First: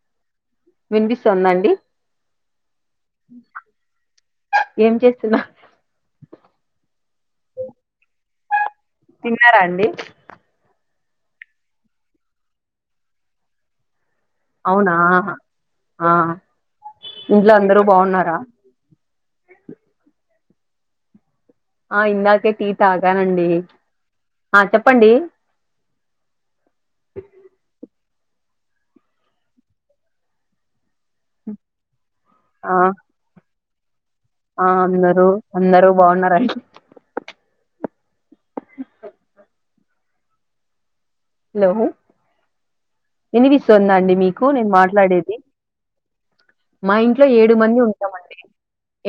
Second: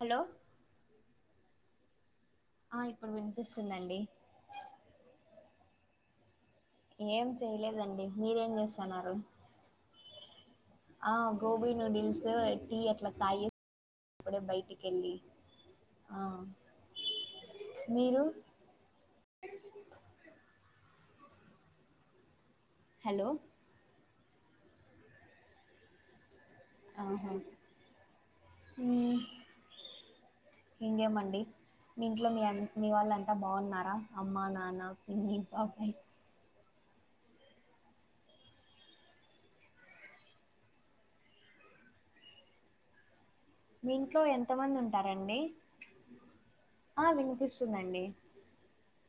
Hello సోనండి ఆ ఇప్పుడు వినిపిస్తుందండి ఏం చేస్తున్నవ్ ఏమ్ చేయలేదండి మీరేం జెస్ తిన్నారాండీ ఆ గోబీ నూడిల్స్ టీ ఎట్లా కాయి ఔనా ఆహ ఆ ఇంట్ల అందరు మీరు బాఉన్నారా ఆ ఇందాకే టీ హలో తాగానండి ఆ చెప్పండి ఆహ ఉమ్ ఇంగే మండి మీ ఇంట్లో మీ అన్ ఆ మీ వాళ్ళంతా బాఉన్నర్ ఆ అందరు అందరు బాఉన్నారన్ హలో మీ వినిపిస్సుందా అండి ఇంట్లో మీకు నేన్ ఎంతమంది మాట్లాడేది ఉంటారండి మా ఆ ఇంట్లో ఏడు మంది వినిపిస్తుందండి ఉంటామండి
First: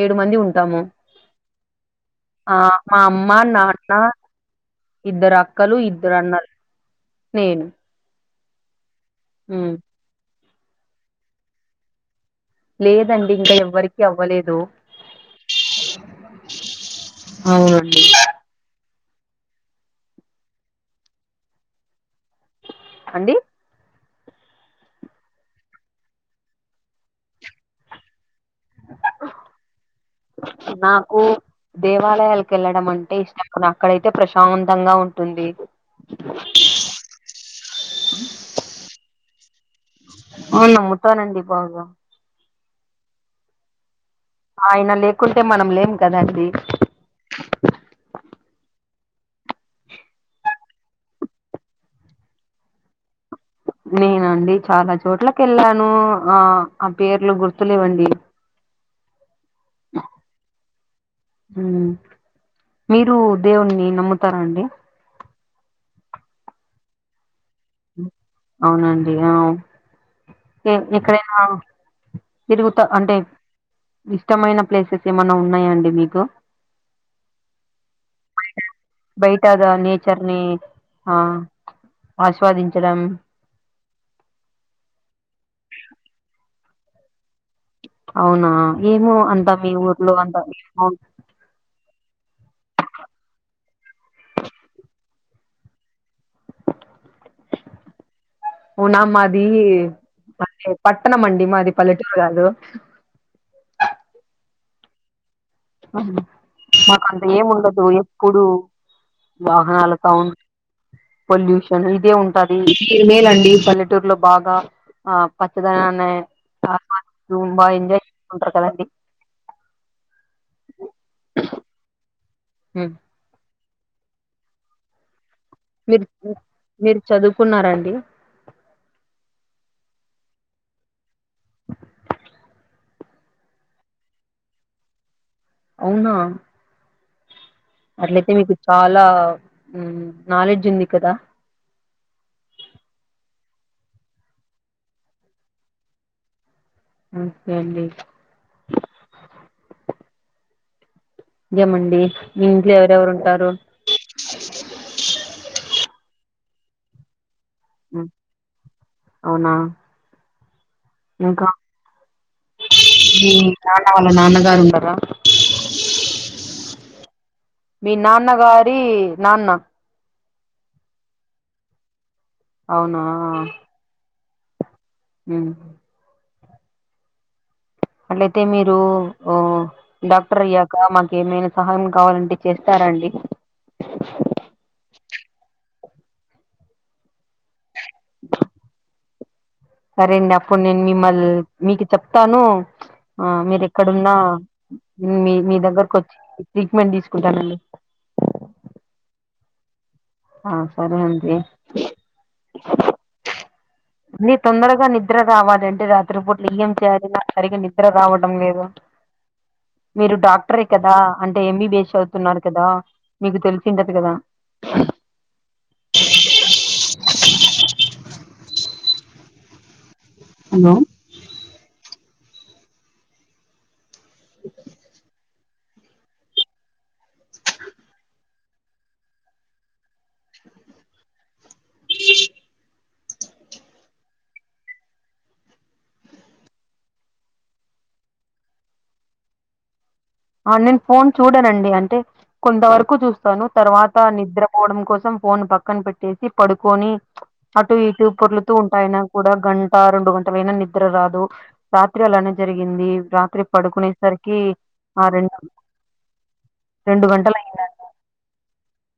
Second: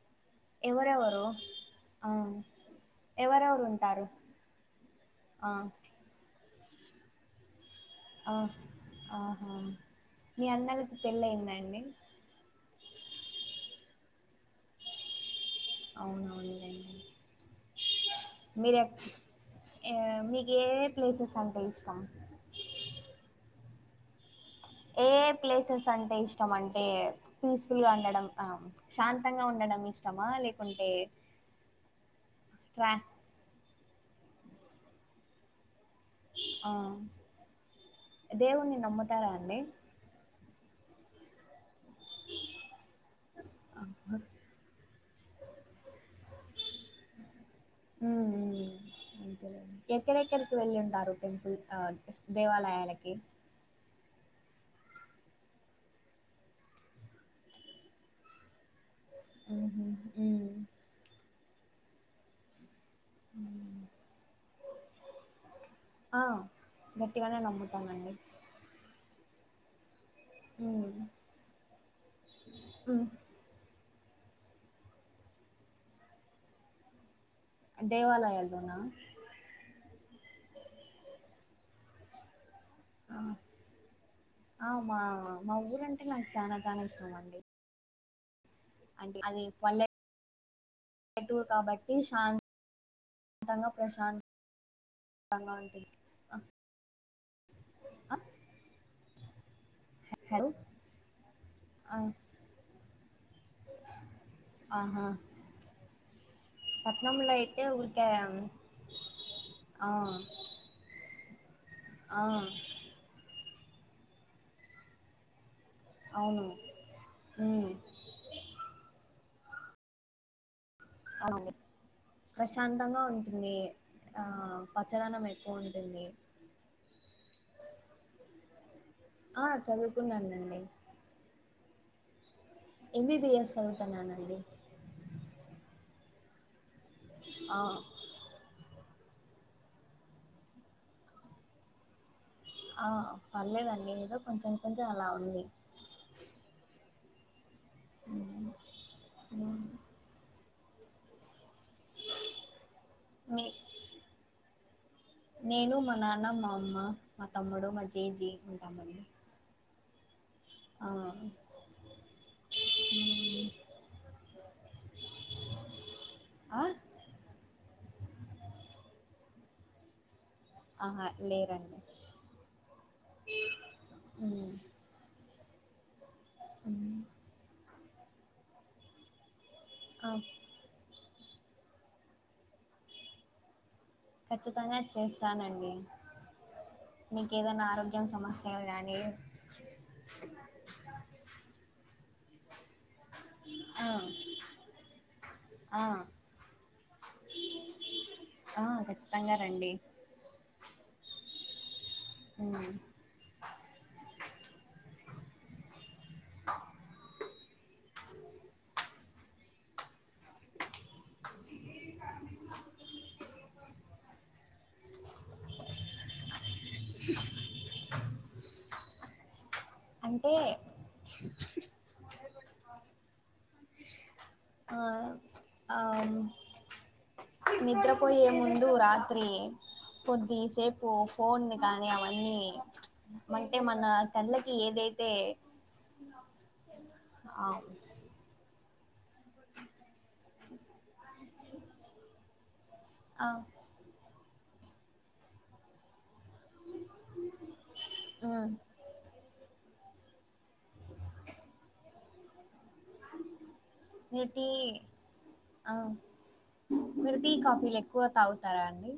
ఏడు మంది ఉంటాము ఎవరెవరు ఆ మా అమ్మ ఎవరెవరు నాన్ న్న ఉంటారు ఆ ఇద్దరక్కలు ఇద్ద్ రన్నల్ నేను ఆ ఆ ఉమ్ మీ అన్నల్క్ పెళ్ళైదండి లేదండి ఇంకా ఎవ్వర్ కీ అవ్వలేదు అవునవునులేండి ఔనండి ఏవ్ మీక్ ఏ ఏ ప్లేసెసంటే ఇష్టం అండి ఏ ఏ ప్లేసెస్ అంటే ఇష్టమంటే పీస్ ఫూల్ గా ఉండడం ఆ శాంతంగా ఉండడం ఇష్టమా లేకుంటే ట్రా దేవాలయాల్కేళ్ళడమంటే ఇష్టం అక్కడైతే ప్రశాంతంగా ఉంటుంది ఆ దేవునీ నమ్ముతారా అండి అ నమ్ముతనండి బాగా అ ఆయన లేకుంటే మనం లేమ్ కదండి ఎక్కరేక్కర్కి వెళ్ళుంటారు టెంపుల్ ఆ దేవాలయాలకి నేనాండి చాలా చోట్లకేళ్ళాను ఆ ఆ పేర్లు గుర్తులేవండి ఉహు ఉమ్ ఉమ్ మీరు దేవున్ని నమ్ముతారాఅండి ఆ గట్టిగానే నమ్ము ఔనండి ఔవ్ ఏ ఉమ్ ఎక్కడైనా తిరుగుతా హ్మ్. అంటేబ్ ఇష్టమైన ప్లేసెస్ ఏమైనా ఉన్నయాండి మీకు దేవాలయాల్లోనా చర్ని ఆ ఆస్వాదించడం ఆ! ఆ మా మా ఊరంటే నాకు చాల చాల ఇష్టం అండి అవునా ఏమో అందా మీ ఊర్లో అంత తంగా ప్రశాంత్ తంగా ఉంటుంది ఆ నా మాది హలో! అంటే పట్టణం అండి మాది ఆ! పల్లెటూరు కాదు అహ ఆ మాకు అంత అయితే ఏముండదు ఊరికే ఎప్పుడు ఆ! ఆ! వాహనాలతోన్ పొల్యూషన్ ఇదే ఉంటది మీరు మేలండి పల్లెటూరులో బాగా ఆ పచ్ పచ్చదనాన్ని అవును. అస్వాదిస్తూ హ్మ్. బా ఎంజాయ్ చేసుకుంటరు కదండి అవును హ్మ్. ప్రశాంతంగా ఉంటుంది ఆ పచ్చదనం అయితే మీరు పోన్టుంది మీరు చదువుకున్నారండి ఆ చదువుకున్నానండి ఎంబిబిఎస్ చదువుతన్నానండి అవ్నా ఆ అట్లయితే మీకు చాలా నాలెడ్జ్ ఉంది కదా ఆ పర్లేదండి ఎదో కొంచెం కొంచెం అలా ఉంది ఓకే అండి ఇంగేమండి మి ఇంట్లో ఎవరెవరు మీ ఉంటారు నేను మా నాన్న మా అమ్మ మా తమ్ముడు మా హ్మ్. జేజీ ఉంటామండి అవునా ఆ ఇంకా మీ నాన్న వాళ్ళ నాన్నగారు ఉండరా ఆ మీ నాన్నగారి నాన్న ఆహా లేరండి అవునా ఉ ఉ అట్లయితే మీరు ఆ డాక్టర్ అయ్యాక మా ఏమైనా సహాయం కావాలంటే చేస్తారాండి ఖచ్చితంగా చేస్తానండి మీకు ఏదైనా ఆరోగ్య ఎం సమస్య ఐన కాని సరే అండి అప్పుడు నేను మిమ్మల్ మీకు చెప్తాను ఆ మీరు ఆ ఎక్కడున్నా మీ మీ ఆ దగ్గరకు వచ్చి ట్రీట్మెంట్ తీసుకుంటానండి ఆ ఖచ్చితంగా రండి ఆ సరే అండి ఉ అని తొందరగా నిద్ర రావాలంటే రాత్రి పూటలు ఏం చేయాలి సరిగ నిద్ర రావడం లేదు మీరు డాక్టరే కదా అంటే ఎంబీబిఎస్ చదువుతున్నారు కదా మీకు తెలిసింటది కదా అంటే హలో ఆ ఆమ్ నిద్రపోయే ముందు రాత్రీ కొద్ది సేపు ఫోన్ గానీ అవన్నీ అంటే మనా కళ్ళకి ఏదైతే ఆ ఆ నేన్ ఫోన్ చూడనండి అంటే కొంత వరకు ఆ చూస్తాను తర్వాత నిద్ర పోవడం కోసం ఫోన్ పక్కన్ పెట్టేసి పడుకోని అటు ఇటు ఉమ్ పొర్లుతూ ఉంటా అయినా కూడా గం ట రొండు గంటలైనా నిద్ర రాదు రాత్రి అలానే జరిగింది. రాత్రి పడుకునే మీరు సరికీ టీ ఆ రెండు మీరు టీ, గంటలు కాఫీలు అయిందండి ఎక్కువ తాగుతారా అండి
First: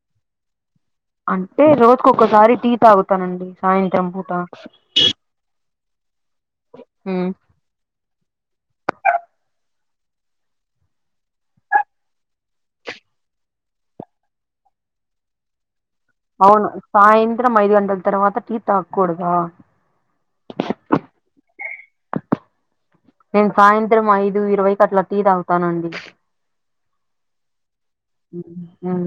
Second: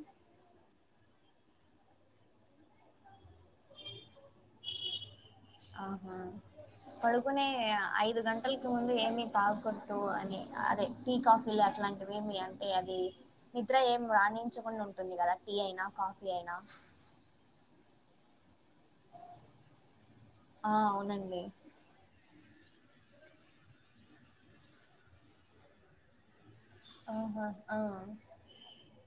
అంటే రోజుక్ ఒక్కసారి టీ తాగుతానండి సాయంత్రం పూట. ఆహ ఉమ్, పడుకునే ఐదు గంటల్కి ముందు ఏమి తగ్కూ అదే టీ కాఫీలు అట్లాంటివేమి అంటే అదీ నిద్ర ఏం రాణించకుండ ఉంటుంది కదా టీ అయినా కాఫీ అయినా అవును సాయంత్రం ఐదు గంటల్ తర్వాత టీ తాగ్కుడదా? ఆ అవునండి నేన్ సాయంత్రం ఐదు ఇరవైకట్లా టీ తాగుతానండి. ఆహా ఆ ఉమ్, ఉమ్.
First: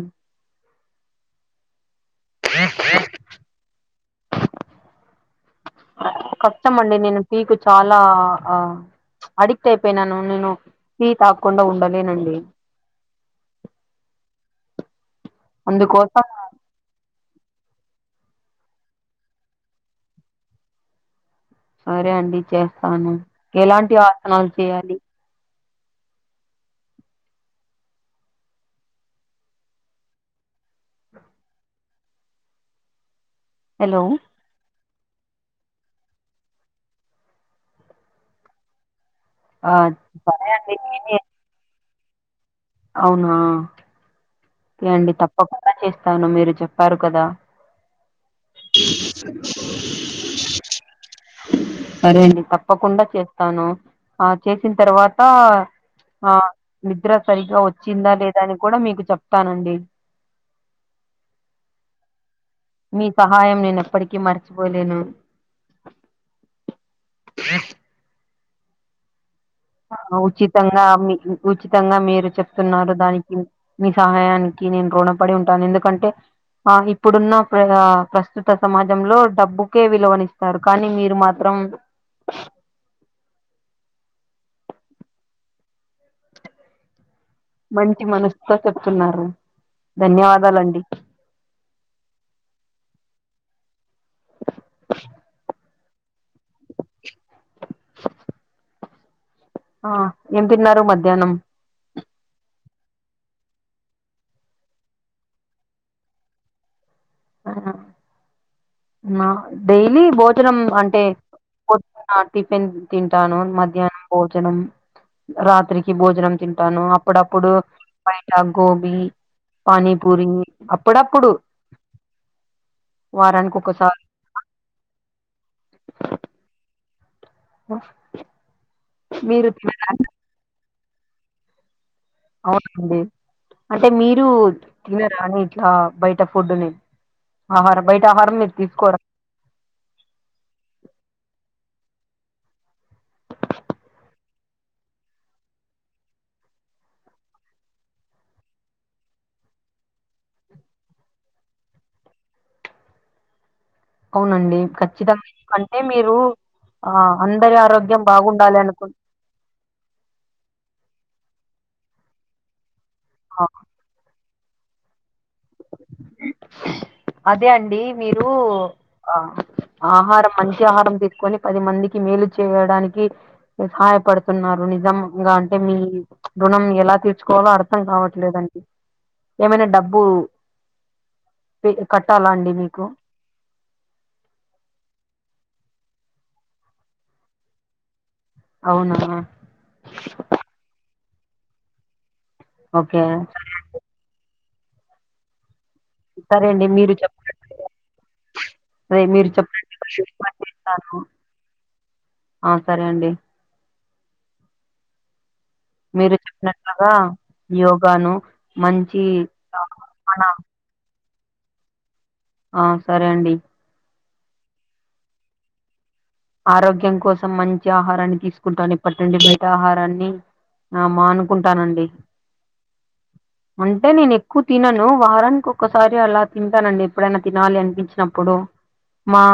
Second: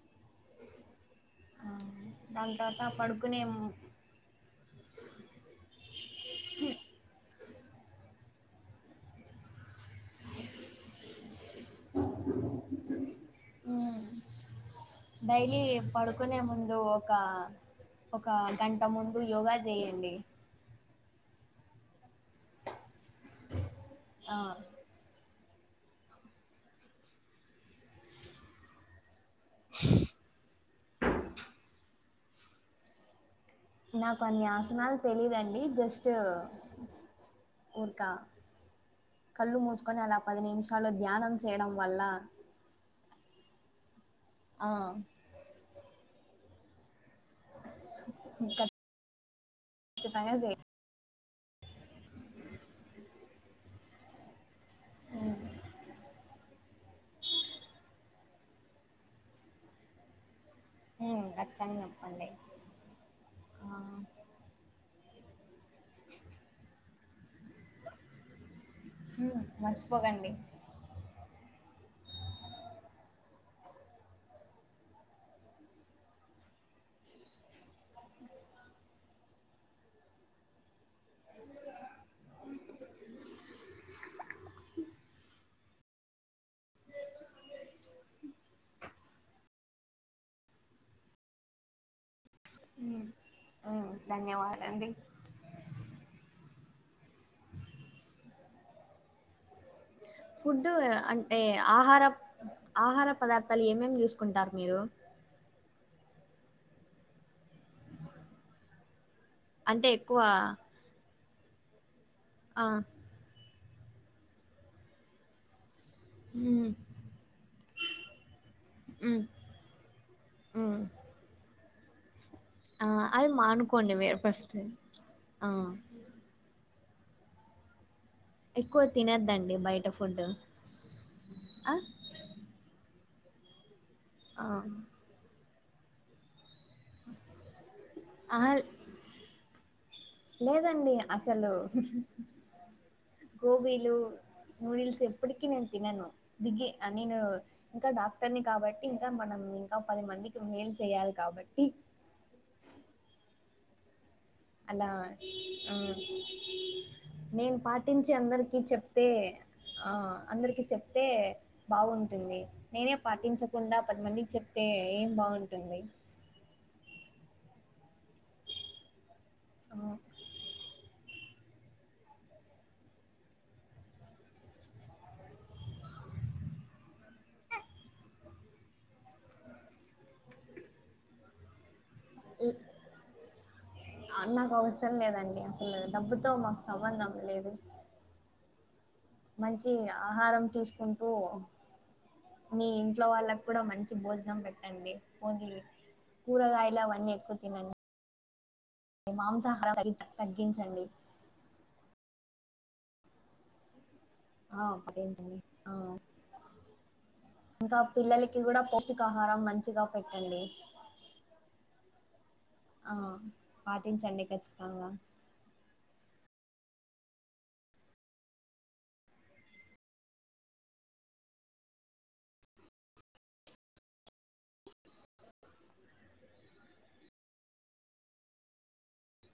దాన్ తర్వాత పడుకునే ము కష్టమండి నేను టీకు చాలా ఆ అడి క్ట్ అపోయినాను నేను టీ తాగకుండ ఉండలేనండి. డైలీ అందుకోసం పడుకునే ముందు ఒకా ఒక గంట ముందు యోగా చేయండి. సరే అండి చేస్తాను, ఎలాంటి ఆ ఆసనాలు చేయాలి? హలో నా కొన్ని ఆసనాల్ తెలీదండి జస్ట్ ఊర్కా కళ్ళు ఆ మూస్కొని అలా పది సరే అండి నిమిషాలు నేనే ధ్యానం చేయడం వల్ల అవునా ఆ ఓకే అండి తప్పకుండా చేస్తాను మీరు చెప్పారు కదా ఖచ్చితంగా చే సరే అండి తప్పకుండా చేస్తాను ఆ చేసిన్ తర్వాతా ఆ నిద్ర సరిగా వచ్చిందా లేదా అని కూడా మీకు చెప్తానండి. మ్ కచ్చితంగ చెప్పండి. మీ సహాయం ఆ నేన్ ఎప్పటికీ మర్చిపోలేను. ఆ హ్ ఆ ఉచితంగా మీకు ఉచితంగా మీరు చెప్తున్నారు దానికి మీ సహాయానికి నేను రుణపడి ఉంటాను. ఎందుకంటే ఆ ఇప్పుడున్న ప్ర ప్రస్తుత సమాజంలో డబ్బుకే విలువనిస్తారు కానీ మీరు మాత్రం స్తున్నారు ధన్యవాదాలండి. మ్ ధన్యవాద అండి ఆ ఏం ఫుడ్ తిన్నారు మధ్యాహ్నం అంటే ఆహారం ఆహార పదార్థాలు ఏమేమి తీసుకుంటారు మీరు నా అంటే డైలీ ఎక్కువ భోజనం అంటే ఆ టిఫిన్ తింటాను మధ్యాహ్నం భోజనం రాత్రి భోజనం హ్మ్. తింటాను అప్పుడప్పుడు బయట గోబీ హ్మ్. పానీపూరి హ్మ్. అప్పుడప్పుడు ఆ అవి వారానికి మానుకోండి ఒకసారి మీరు ఫస్ట్ ఆ ఆ ఎక్కువ తినద్దండి బయట ఫుడ్డు అవునండి అంటే మీరు ఆ! తినరా నీ ఇట్లా బయట ఫుడ్ ని ఆహర బయట ఆహారం అహా! మీరు తీసుకోరా లేదండి. అసలు గోబీలు నూడిల్స్ ఎప్పడికి నేను తినను దిగి ఆ నేను ఇంకా డాక్టర్ ని కాబట్టి ఇంకా మనం నేఇంకా పది మందికి మేల్ చేయాలి కాబట్టి అవునండి అలా ఖచ్చితంగా ఎందుకంటే హ్మ్. మీరు ఆ నేను అందరి ఆరోగ్యం పాటించి అందరికీ బాగుండాలి అనుకు చెప్తే ఆ అందరికి చెప్తే బాగుంటుంది నేనే పాటించకుండా పదిమందికి చెప్ ప్తే ఏం బాగుంటుంది అదే అండి మీరు ఆ ఆ, ఆహారం మంచి ఆహారం తీస్ కొని పది మందికి మేలు చేయడానికి సహాయపడుతున్నారు నిజంగా అంటే మీ రుణం ఎలా తీర్చుకోవాలో అర్థం కావట్లేదండి ఏమైనా డబ్బు ఫి కట్టాలా అండి ఈ- మీకు నాకు అవసరం లేదండి అసలు డబ్బుతో మాకు సంబంధం లేదు అవునా మంచి ఆహారం తీసుకుం మీ ఇంట్లో ఓకే వాళ్ళకు కూడా మంచి భోజనం పెట్టండి హోగి సరే అండి కూరగాయలు అవన్నీ ఎక్కువ తినండి అదే మాంసాహారం మీరుచెప్పినట్టుగా అన్ని తగ్గించ- తగ్గించండి పాటిస్తాను ఆ సరే అండి ఆ ఒకే అండి మీరు చెప్పినట్లుగా ఇంకా యోగాను పిల్లలకి కూడా మంచి పోషికహారం ఆ, మంచిగా మన పెట్టండి ఆ సరే అండి పాటించండి కచ్చితంగా ఆరోగ్యం కోసం మంచి ఆహారాన్ని తీసుకుంటాను ఇప్పటి నుండి బయట ఆహారాన్ని ఆ మానుకుంటానండి అంటే నేను ఎక్కువ తినను వారానికి ఒక్కసారి అలా తింటానండి ఎప్పుడైనా తినాలి అనిపించినప్పుడు మా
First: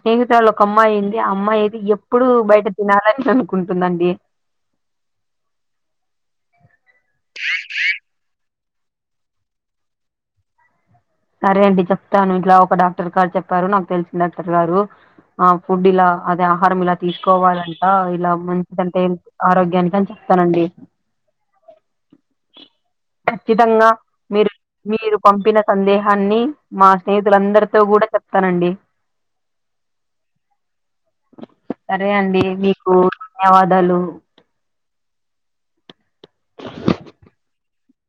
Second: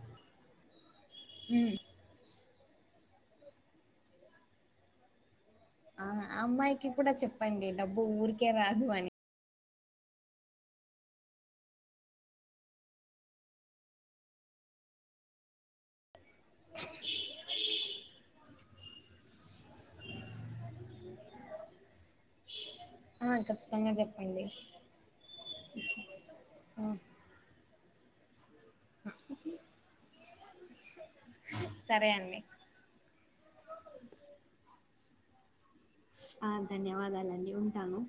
స్నేహితురాలు ఒకమ్ అమ్మాయి ఉంది అమ్మాయి ఐతే ఎప్పుడు బయట తినాలని అనుకుంటుందండి ఆ అమ్మాయికి కూడా చెప్పండి డబ్బు ఊరికే రాదు అని సరే అండి చెప్తాను ఇట్లా ఒక డాక్టర్ గారు చెప్పారు నాకు తెలిసిన డాక్టర్ గారు ఆ ఫుడ్ ఇలా అదే ఆహారం ఇలా తీసుకోవాలంట ఇలా మం గంటే ఆరోగ్యానికి అన్ చెప్తానండి ఆ ఖచ్చితంగా చెప్పండి మీరు మీరు పంపిన సందేహాన్ని మా స్నేహితులందరితో కూడా చెప్తానండి ఆ హ్మ్మ్ సరే అండి మీకు ధన్యవాదాలు ఆ ధన్యవాదాలండి ఉంటాను